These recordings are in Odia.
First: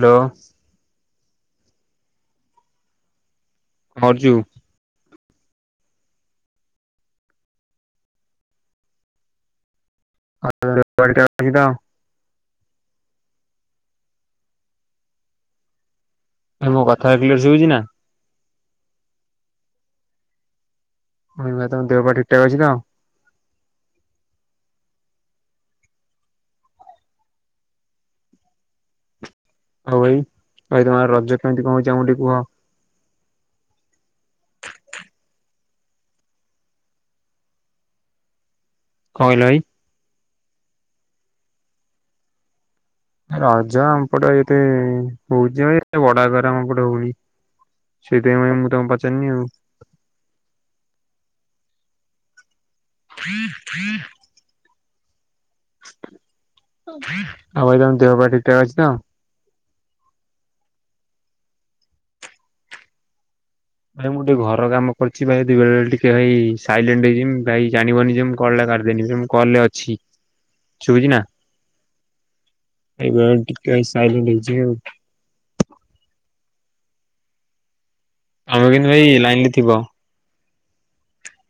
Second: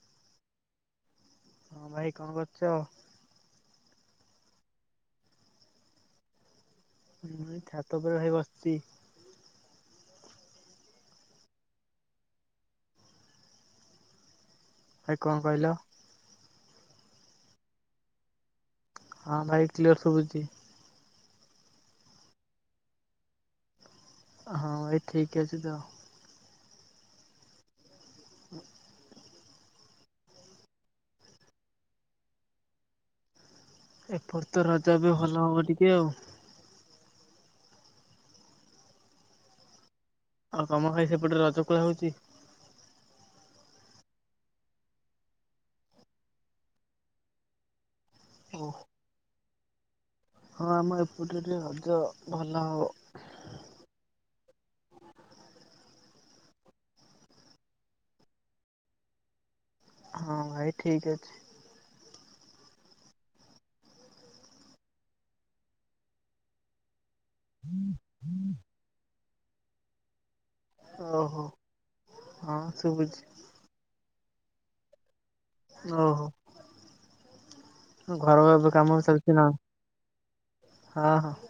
ହାଲୋ। ହଁ ଭାଇ କଣ କରୁଚ? [unintelligible] ମୁଁ ଏଇ ଛାତ ଉପରେ ଭାଇ ବସିଚି। [inaudible] ଭାଇ କଣ କହିଲ? ଭାଇ ମୋ କଥାଟା କ୍ଲିଆର ଶୁଭୁଚି ନା? ହଁ ଭାଇ କ୍ଲିୟର ଶୁଭୁଚି। ମୁଁ କହିଲି ଭାଇ ତମ ଦେହପା ଠିକ୍ ଠାକ୍ ଅଛି ତ? ହଁ ଭାଇ ଠିକ୍ ଅଛି ତ। ହଁ। ଆଉ ଭାଇ ଭାଇ ତୋମର ରଜ କେମିତି କଣ ହୋଉଚି ଆମକୁ ଟିକେ କୁହ? ଏପଟେ ତ ରଜ ଏବେ ଭଲ ହବ ଟିକେ ଆଉ କଣ କହିଲ ଭାଇ? ଆଉ ତୋମ ଭାଇ ସେପଟରେ ରଜ କରା ହଉଚି? ରଜ ଆମପଟେ ଏତେ ହଉଚି ହଁ ଏତେ ବଡ ଆକାରରେ ଆମ ପଟେ ହଉନି। ସେଇଥିପାଇଁ ଭାଇ ଓ ମୁଁ ତୋମକୁ ପଚାରିନି ଆଉ। ହଁ ଆମ ଏପଟରେ ଟିକେ ରଜ ଭଲ ହବ। ଫଥାଇଁ ଫଥାଇଁ [inaudible] ଆଉ ଭାଇ ତୋମ ଦେହପା ଠିକ ଠାକ ଅଛି ତ? ହଁ ଭାଇ ଠିକ୍ ଅଛି। ଭାଇ ମୁଁ ଟିକେ ଘର କାମ କରିଛି ଭାଇ ଦି ବେଳେ ବେଳେ ଟିକେ ଭାଇ ସାଇଲେଣ୍ଟ ହେଇଯିମି। ଭାଇ ଜାଣିବନି ଯେ ମୁଁ କଲ୍ ଟା କାଟିଦେନି ଯେ, ମୁଁ କଲ୍ ରେ ଅଛି। ଶୁଭୁଚି ନା? ଓହୋ ହଁ ଶୁଭୁଛି। ଏବେ ଟିକେ ସାଇଲେଣ୍ଟ ହେଇଯିମି ଆଉ। ଓହୋ, ଘର ତମେ ଏବେ କିନ୍ତୁ କାମ ଭାଇ ଲାଇନ ଚାଲିଚି ନା? ରେ ଥିବ ହଁ, ହଁ।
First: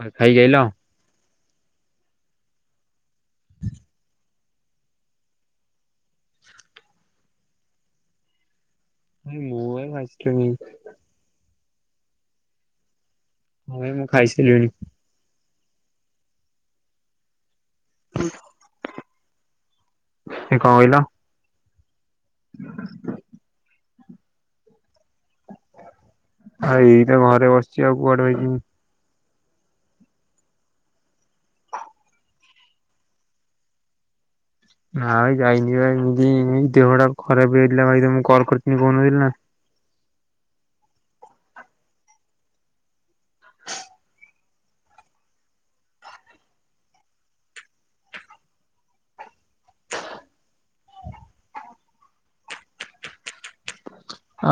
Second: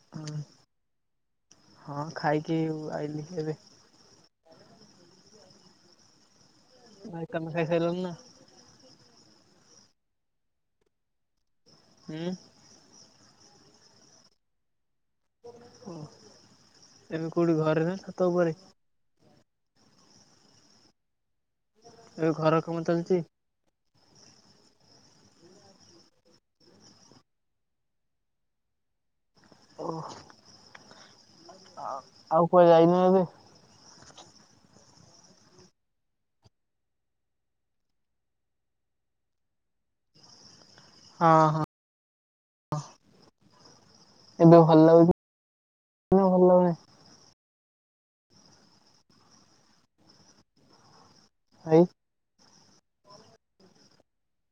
ଭାଇ ହଁ। ଖାଇକି ଆଇଲ? ହଁ ଖାଇକି ଆଇଲିି ଏବେ। ଭାଇ ତୋମେ ଖାଇସାଇଲଣି ନା? ହେ ମୁଁ ଏ [unintelligible] ହୁଁ। ହଁ ଏ ମୁଁ ଖାଇସାରଲିଣି। ଓ, ଏବେ କୋଉଠି ଘରେ ନା ଛାତ ଉପରେ? ଏ କଣ କହିଲ? ଏ ଘର କାମ ଚାଲିଚି? ଆଉ ଏଇ ତ ଘରେ ବସିଛି ଆଉ କୁଆଡେ ଭାଇ ଯିମି। ଓଃ, ଆଉ କୁଆଡେ ଯାଇନ ଏବେ? ନାଇ ଯାଇନି ପା ଏଇ ମୁଭି ମୁଇଁ ଦେହ ଟା ଖରାପ ହେଇ ହେଇଥିଲା ଭାଇ ରେ ମୁଁ କଲ୍ କରିଥିନି କହୁ ନଥିଲି ନା। ହଁ, ହଁ। ଏବେ ଭଲ ଲାଗୁଛି ନା ଭଲ ଲାଗୁନି? [unintelligible]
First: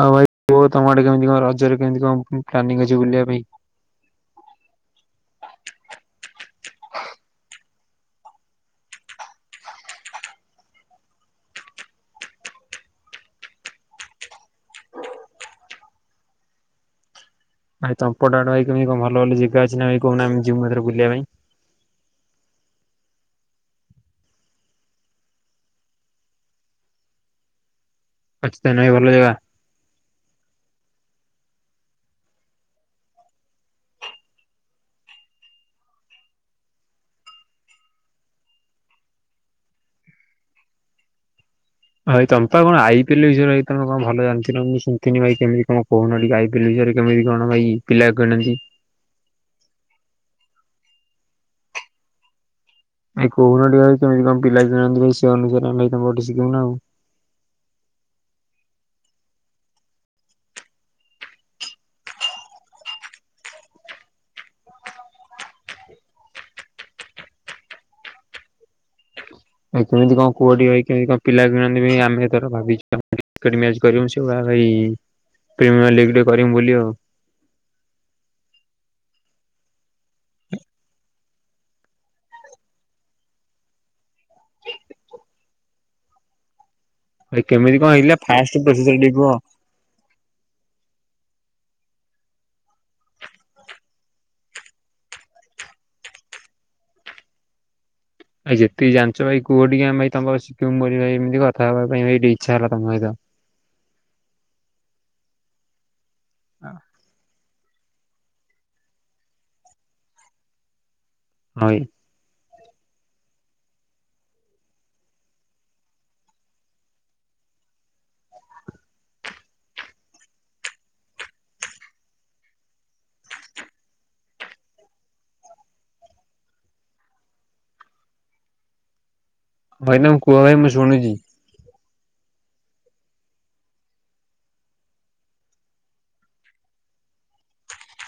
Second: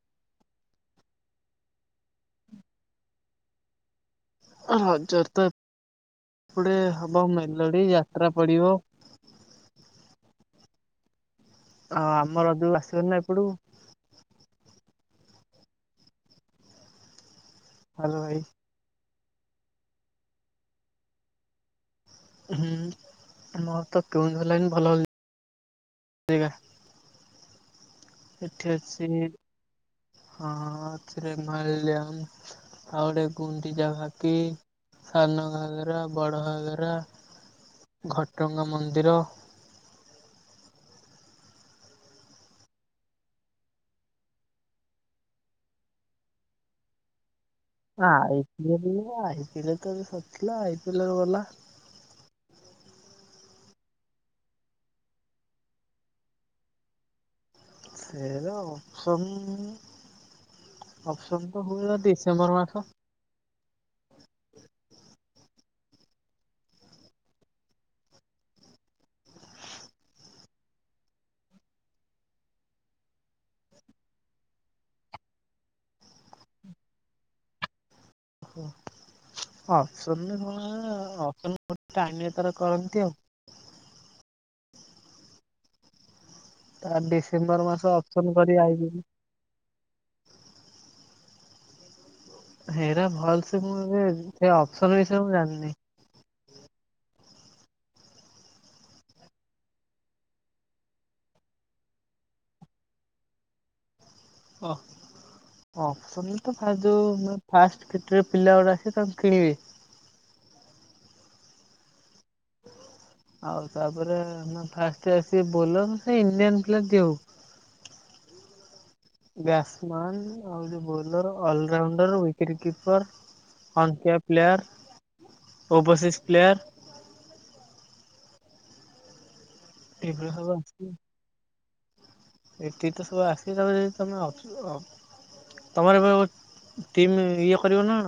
ଆଉ ଭାଇ କୁହ ତୋମ ଆଡେ କେମିତି କଣ ରଜରେ କେମତି କଣ ପ୍ଲାନିଂ ଅଛି ବୁଲିବା ପାଇଁ? ଓହୋ, ରଜ ରେ ତ ଏପଟେ ହବ ମେଲଡି ଯାତ୍ରା ପଡିବ। ଅ, ଆମ ରଜ କୁ ଆସିବ ନା ଏପଟକୁ? ଭାଇ ତୋମ୍ ପଟ ଆଡେ ଭାଇ କେମତି କଣ ଭଲ ଭଲ ଜାଗା ଅଛି ଭାଇ କହୁନ ଆମେ ଯିମୁ ଏଥର ବୁଲିବା ପାଇଁ? ହୁଁ, ମୋର ତ କେଉଁଝର ଲାଇନ୍ ଭଲ ଭଲ ଜାଗା ଅଛି ତାନେ ଭାଇ ଭଲ ଜାଗା? ହଁ, ହଁ ଅଛି ରେ ମଲ୍ୟମ୍ ଆଉ ଗୋଟେ ଗୁଣ୍ଡିଚାଘାକି ସାନ ଘାଗରା ବଡ ଘାଗରା। ଘଟଗାଁ ମନ୍ଦିର। ଭାଇ ତୋମ ପା କଣ ଆଇପିଏଲ୍ [unintelligible] ତୋମେ କଣ ଭଲ ଜାଣିଥିଲ ମୁଁ ଶୁନଥିନି, ଭାଇ କେମିତି କଣ କହୁନ ଟିକେ ଆଇ ବିଲୁ ସାରେ କେମିତି କଣ ଭାଇ ପିଲା କିଣନ୍ତି? ଆଇପିଏଲ୍ ନୁହଁ ଆଇପିଏଲ୍ ରେ ତ ଏବେ ସରଥିଲା ଆଇପିଏଲ୍ ର ଗଲା। ଭାଇ କହୁନ ଟିକେ ଭାଇ କେମଇତି କଣ ପିଲା ଜାଣନ୍ତୁ ଭାଇ ସେ ଅନୁସାରେ ଆମେ ଭାଇ ତାଙ୍କଠୁ ଶିଖିବୁ ନା ଆଉ? ସେଇରା ଅପସନ୍। ଅପସନ ତ ହୁଏ ଡିସେମ୍ବର ମାସ। ଭାଇ କେମିତି କଁ କୁହ ଟିକେ ଭାଇ କେମତି କଁ ପିଲା ବି ମାନି ବେନି ଆମେ ଏଥର ଭାବିଚୂ [unintelligible] [unintelligible] କୁହ ଅପସନ ରେ କଣ ଆଁ ଅପ୍ସନ୍ ଟାଇମ ରେ ତାର କରନ୍ତି ଆଉ। ତା ଭାଇ ଡିସେମ୍ବର କେମିତି ମାସ କଁ ହେଇଥିଲା ଅପସନ୍ କରି ଫାଷ୍ଟ ଆଇଚି ପ୍ରୋସିଜିଅର ଟିକେ କୁହ। ହେରା ଭଲ ସେ ମୁଁ ବି ସେ ଅପସନ ବିଷୟରେ ମୁଁ ଜାଣିନି। ଭାଇ ଯେତିକି ଜାଣିଛ ଭାଇ କୁହ ଟିକେ ଆମେ ଭାଇ ତମ ପାଖରୁ ଶିଖିବୁ ମୋରି ଭାଇ ଏମିତି କଥା ହବା ପାଇଁ ଟିକେ ଇଚ୍ଛା ହେଲା ତମ ସହିତ। ଓ ଅପସନ ରେ ତ ଫାଷ୍ଟ ଯୋଉ ମାନେ ଫାସ କେତେ ଯୋଉ ପିଲା ଗୁଡା ଆସିବେ ତାଙ୍କୁ କିଣିବେ। ହଁ ଭାଇ। ଆଉ ତାପରେ ମାନେ ଫାଷ୍ଟ ଆସିବେ ବୋଲର ସେ ଇଣ୍ଡିଆନ ପ୍ଲେଆର ଯିଏ ହଉ। ବ୍ୟାଟ୍ସ ମାନ୍ ଆଉ ଯୋଉ ବୋଲର ଅଲରାଉଣ୍ଡର ୱିକେଟ୍ କିପର। ହନ୍ କେଆ ପ୍ଲେୟାର ଓବସିସ୍ ପ୍ଲେୟାର। ଭାଇ ତମେ ଏଗୁରା କୁହ ସବୁ ଭାଇ ମୁଁ ଶୁଣିଛି। ଏତିକି ତ ସବୁ ଆସିିବେ ତାଫରେ ଯଦି ତମେ ଅପ୍ସ ଅପ୍ ତୁମର ଏବେ ଟିମ୍ ଇଏ କରିବ ନା।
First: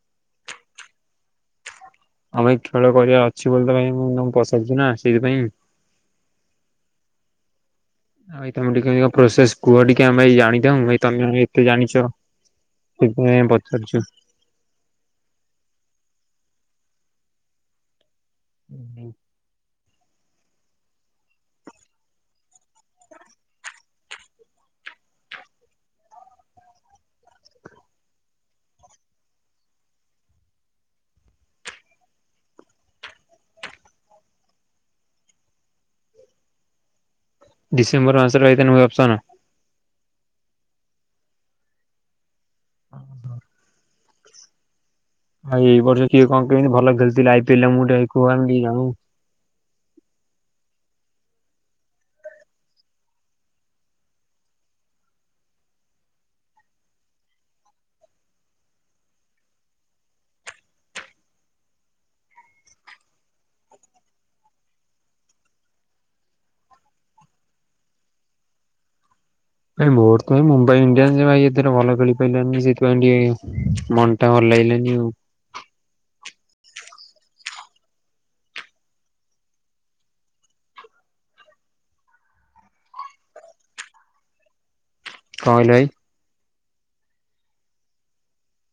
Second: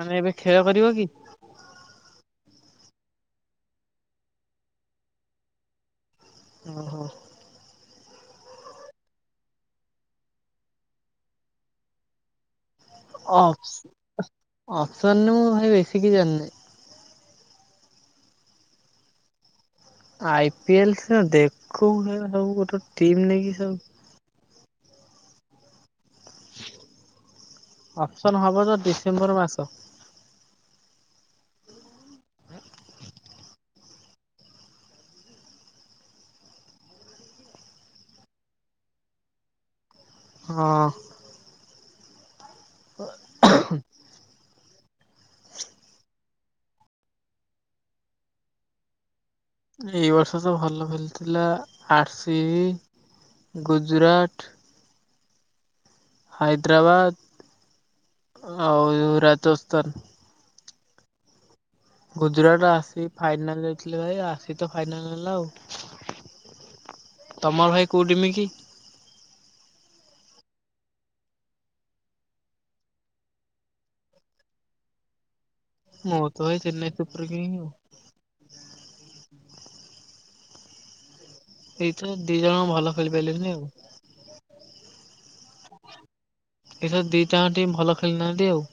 ମାନେ ଏବେ ଖେଳ କରିବ କି। ହଁ ଭାଇ ଖେଳ କରିବାର ଅଛି ବୋଲି ତ ଭାଇ ମୁଁ ତମକୁ ପଚାରୁଛି ନା ସେଇଥିପାଇଁ। ଓ ହୋ। ଭାଇ ତମେ ଟିକେ କେମିତି କଁ ପ୍ରୋସେସ କୁହ ଟିକେ ଆମେ ଭାଇ ଜାଣିଥାଉ ଭାଇ ତମେ ଏତେ ଜାଣିଛ। ସେଥିପାଇଁ ଅପସ୍ ପଚାରୁଛୁ ଅପସନ ରେ ମୁଁ ଭାଇ ବେଶୀ କିଛି ଜାଣିନି। ଉଁ ହୁଁ। ଆଇ ପି ଏଲ ସିନା ଦେଖୁ ସେଗୁଡା ସବୁ ଗୋଟେ ଟିମ ନେଇକି ସବୁ। ଅପସନ୍ ହବ ତ ଡିସେମ୍ବର ମାସ। ଡିସେମ୍ବର ମାସରେ ଯାଇକିନି ହୁଏ ଅପ୍ସନ୍। ହଁ। [inaudible] ଆଉ ଏଇ ବର୍ଷ କିଏ କଁ କେମିତି ଭଲ ଖେଳିଥିଲେ ଆଇ ପି ଏଲ ଆମ କୁ ଟିକେ ଭାଇ କୁହ ଆମେ ଟିକେ ଜାଣୁ। ଏଇ ବର୍ଷ ତ ଭଲ ଖେଳିଥିଲା ଥିଲା ଆରସି ଗୁଜୁରାଟ। ହାଇଦ୍ରାବାଦ ଆଉ ଏ Rajasthan. Gujarat R C final ଯାଇଥିଲେ ଭାଇ ଆର ସି ତ ଫାଇନାଲ ନେଲା ଆଉ। ତମର ଭାଇ କୋଉ ର ଟିମି କି। ଭାଇ ମୋର ତ ଭାଇ ମୁମ୍ବାଇ ଇଣ୍ଡିଆନ୍ ସେ ଭାଇ ଏଥିରେ ଭଲ ଖେଳି ପାଇଲାନି ସେଥିପାଇଁ ଟିକ ମନ ଭଲ ଲାଗିଲାନି ଆଉ। ମୋର ତ ଭାଇ ଚେନ୍ନାଇ ସୁପର କିଙ୍ଗ ଆଉ। ଏଇ ତ ଦି ଜଣ ଭଲ ଖେଳି ପାଇଲେନି ଆଉ। କଁ କହିଲେ ଭାଇ। ଏଥର ଦି ଟା ଆଙ୍କ ଟିମ ଭଲ ଖେଳିନାହାନ୍ତି ଆଉ।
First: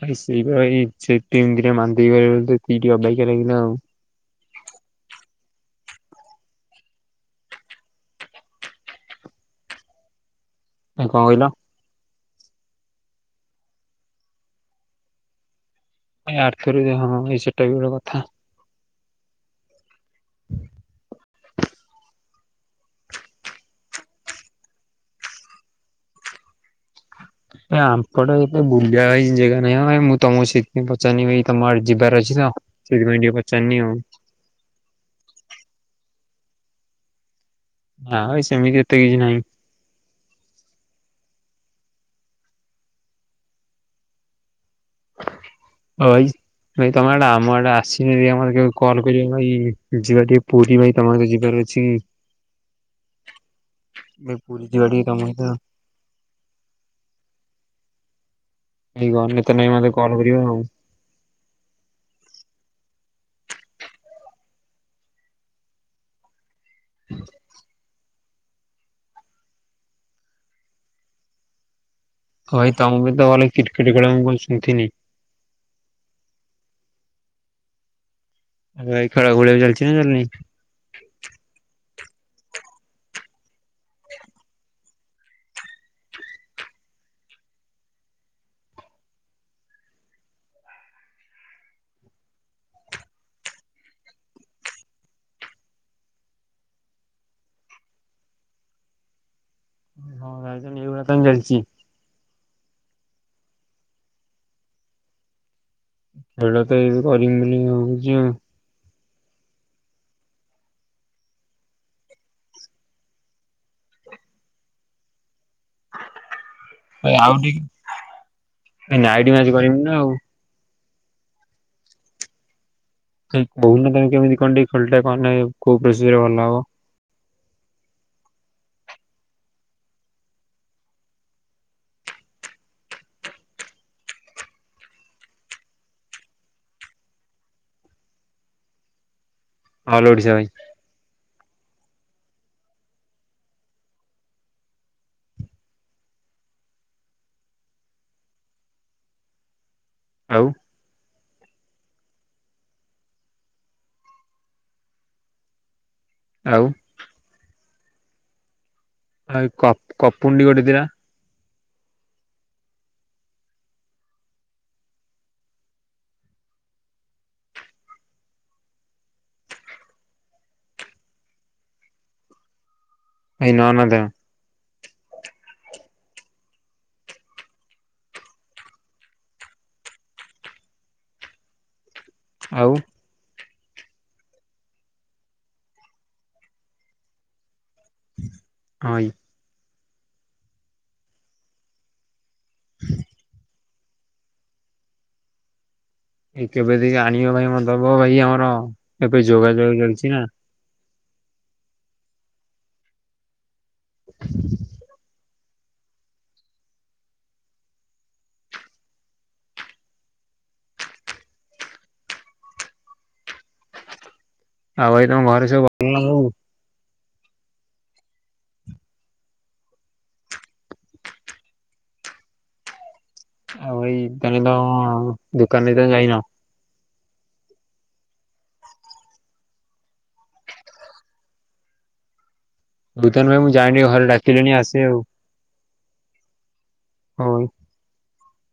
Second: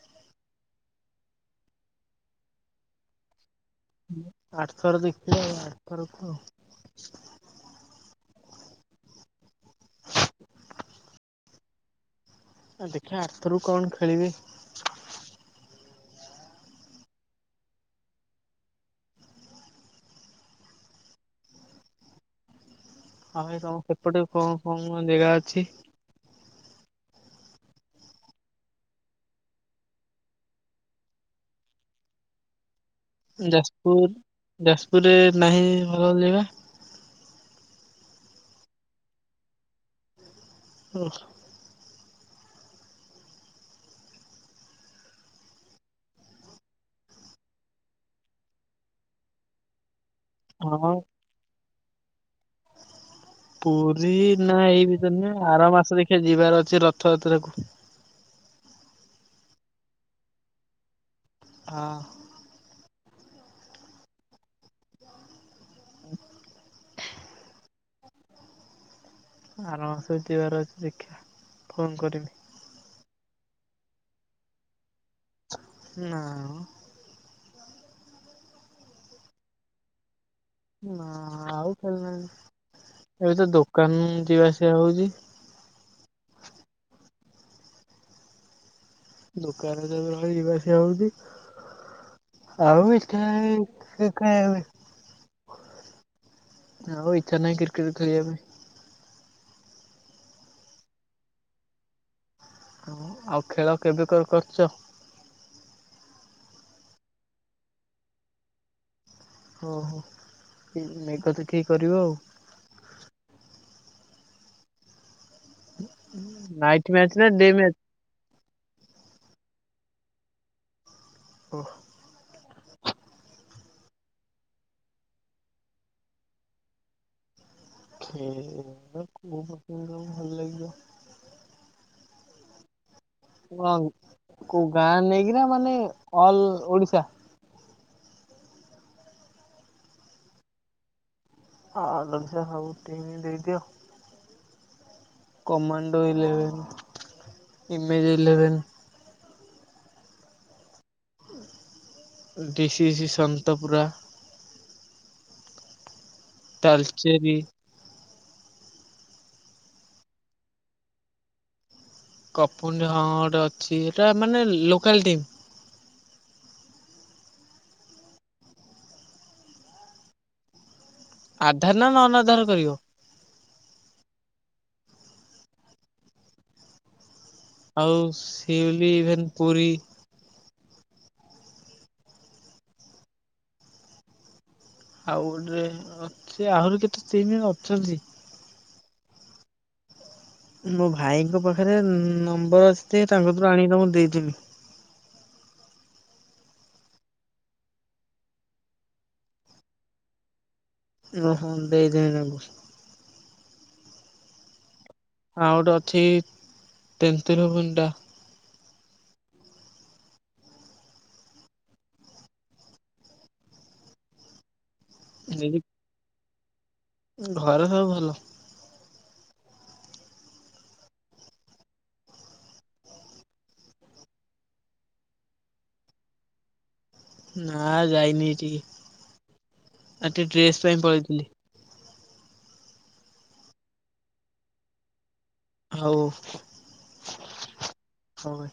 ଭାଇ ସେଇ ଭଳିଆ ଏଇ ସେ ଟିମ୍ ଦି ଟା ମାନ୍ଦେଇ ଗଲେ ବୋଲି ତ ଟିକେ ଅବାଗିଆ ଲାଗିଲା ଆଉ। ହୁଁ ଆର ଥର ଜିତିଥିଲେ ଆଉ ଆର ଥରକୁ ଆଉ। ଭାଇ କଁ କହିଲ। ଆ ଦେଖିବା ଆରଥରକୁ କଣ ଖେଳିବେ। ଭାଇ ଆରଥରକୁ ଦେଖିବା ହଁ ଭାଇ ସେଟା ବି ଗୋଟେ କଥା। ଆଁ ଏ ତମ ସେପଟେ କଣ କଣ କଣ ଜାଗା ଅଛି? ଏ ଆମ୍ପଟେ ଏତେ ବୁଲିବା ଭାଇ ଜାଗା ନାହିଁ ଭାଇ ମୁଁ ତମକୁ ସେଥିପାଇଁ ପଚାରିନି ତମ ଆଡେ ଯିବାର ଅଛି ତ। ସେଇଥିପାଇଁ ଟିକେ ପଚାରିନି ଆଉ। ଯାଜପୁର ଯାଜପୁରରେ ନାହିଁ ଭଲ ଲ ଜାଗା? ହଁ ଭ ସେମିତି ଏତେ କିଛି ନାହିଁ। ହୋ। [unintelligible] ନାଇଁ ତମେ ଆଡେ ଆମ ଆଡେ ଆସିନେ ଆମର କଲ୍ କରିବ ଭ ଯିବା ଟିକେ ପୁରୀ ହଁ ଭାଇ ତମର ଯିବାର ଅଛି। ପୁରୀ ଭାଇ ନା ପୁରୀ ଏଇ ଯିବା ଟିକେ ଭିତରେ ତମ ସହିତ ନୁହେଁ ଆର ମାସ ଦେଖିବା ଯିବାର ଅଛି ରଥଯାତ୍ରା କୁ। ହେଇ ଗନେ ତମେ ମତେ କଲ କରିବ ଆଉ। ହଁ। ହ ହୁଁ ଆର ମାସ ଯିବାର ଅଛି ଦେଖିଆ ଫୋନ କରିବି। ହ ଭାଇ ତମ ବି ତ ଭଲ କ୍ରିକେଟ ଖେଳ ମୁଁ କଣ ଶୁଣିଥିନି। ନାଁ। ଉ ଭାଇ ଖେଳ ଖୁଳିଆ ବି ଚାଲିଚି ନା ଚାଲିନେଇଁ? ନା ଆଉ ଖେଳୁନାଇଁ। ଏବେ ତ ଦୋକାନ ଯିବା ଆସିବା ହଉଚି। ଦୋକାନରେ ଯ ଭଳି ଯିବାସିବା ହଉଚି। [unintelligible] ଆଉ ଇଚ୍ଛା ନାହିଁ କ୍ରିକେଟ ଖେଳିବା ପାଇଁ। ହଁ ଭାଇ ଏଇଭଳିଆ ତାନେ ଚାଲିଚି। ହ ଆଉ ଖେଳ କେବେ କ କରୁଚ? ଭେଳ ତ ଏବେ କରିମି [unintelligible] ବୋଲି ହଉଚି ଆଉ। ହଉ ହଉ ମେଘ ଦେଖିକି କରିବ ଆଉ। ନାଇଟ୍ ମ୍ୟାଚ୍ ନା ଆଉ ଡେ ମ୍ୟାଚ୍? ଟିକେ ନାଇଟି ମ୍ୟାଚ କରିବି ନା ଆଉ। ଓହ। କହୁନ ତମେ କେମିତି କଣ ଟ ଖେଳଟା କହେ କୋଉ ପ୍ରସ ରେ ଭଲ ହବ। [unintelligible] ଭଲ ଲାଗିବ। ହ କୋଉ ଗାଁ ନେଇକିନା ମାନେ ଅଲ ଓଡିଶା? ଅଲ ଓଡିଶା ଭାଇ। [unintelligible] ଦେଇଦିଅ। Commando eleven image eleven. ଆଉ। ଡିସିି ସି ସନ୍ତପୁରା। ଆଉ ତାଲଚେରି। କ କପୁଣ୍ଡି ଗଟେଥିଲା? କପୁନ ହିଁ ଗୋଟେ ଅଛି ସେଇଟା ମାନେ ଲୋକାଲ ଟିମ୍। ଆଧାର ନା ନନ ଆଧାର ରେ କରିବ? ନାଇଁ ନନ୍ ଆଧାର। ଆଉ [unintelligible] ଇଭେନ୍ ପୁରୀ। ଆଉ? ଆଉ ଗୋଟେ ଅଛି ଆହୁରି କେତେ ଟିମ ଅଛନ୍ତି। ଅଁ ଇ। ମୋ ଭାଇଙ୍କ ପାଖରେ ନମ୍ବର ଅଛି ଯେ ତାଙ୍କଠାରୁ ଆଣି କି ତମକୁ ଦେଇଦେବି। ଏ କେବେ ଟିକେ ଆଣିବ ଭାଇ ମତେ ଦବ ଭାଇ ଆମର ଏବେ ଯୋଗାଯୋଗ ଚାଲିଚି ନା। ଓହୋ ଦେଇ ଦେବି ନବ ତାକୁ। [inaudible] ଆଉ ଗୋଟେ ଅଛି ତେନ୍ତିଲ ଭୁଣ୍ଡା। ଆଉ ଭାଇ ତମ ଘରେ ଯଦି ସବୁ ଭଲ ନା ସବୁ? ଘରେ ସବୁ ଭଲ। ଆଉ ଭାଇ ତାହେନେ ତମ ଦୋକାନରେ ଏଯାଏ ଯାଇନ? ନା ଯାଇନି ହେଠିକି। ଆଜି ଟିକେ ଡ୍ରେସ୍ ପାଇଁ ପଳେଇଥିଲି। [unintelligible] ମୁଁ ଯାଏଁ ଟିକେ ଘରେ ଡାକିଲେଣି ଆସେ ଆଉ। ହଉ। ହଁ ଭାଇ। ହଁ ଭାଇ।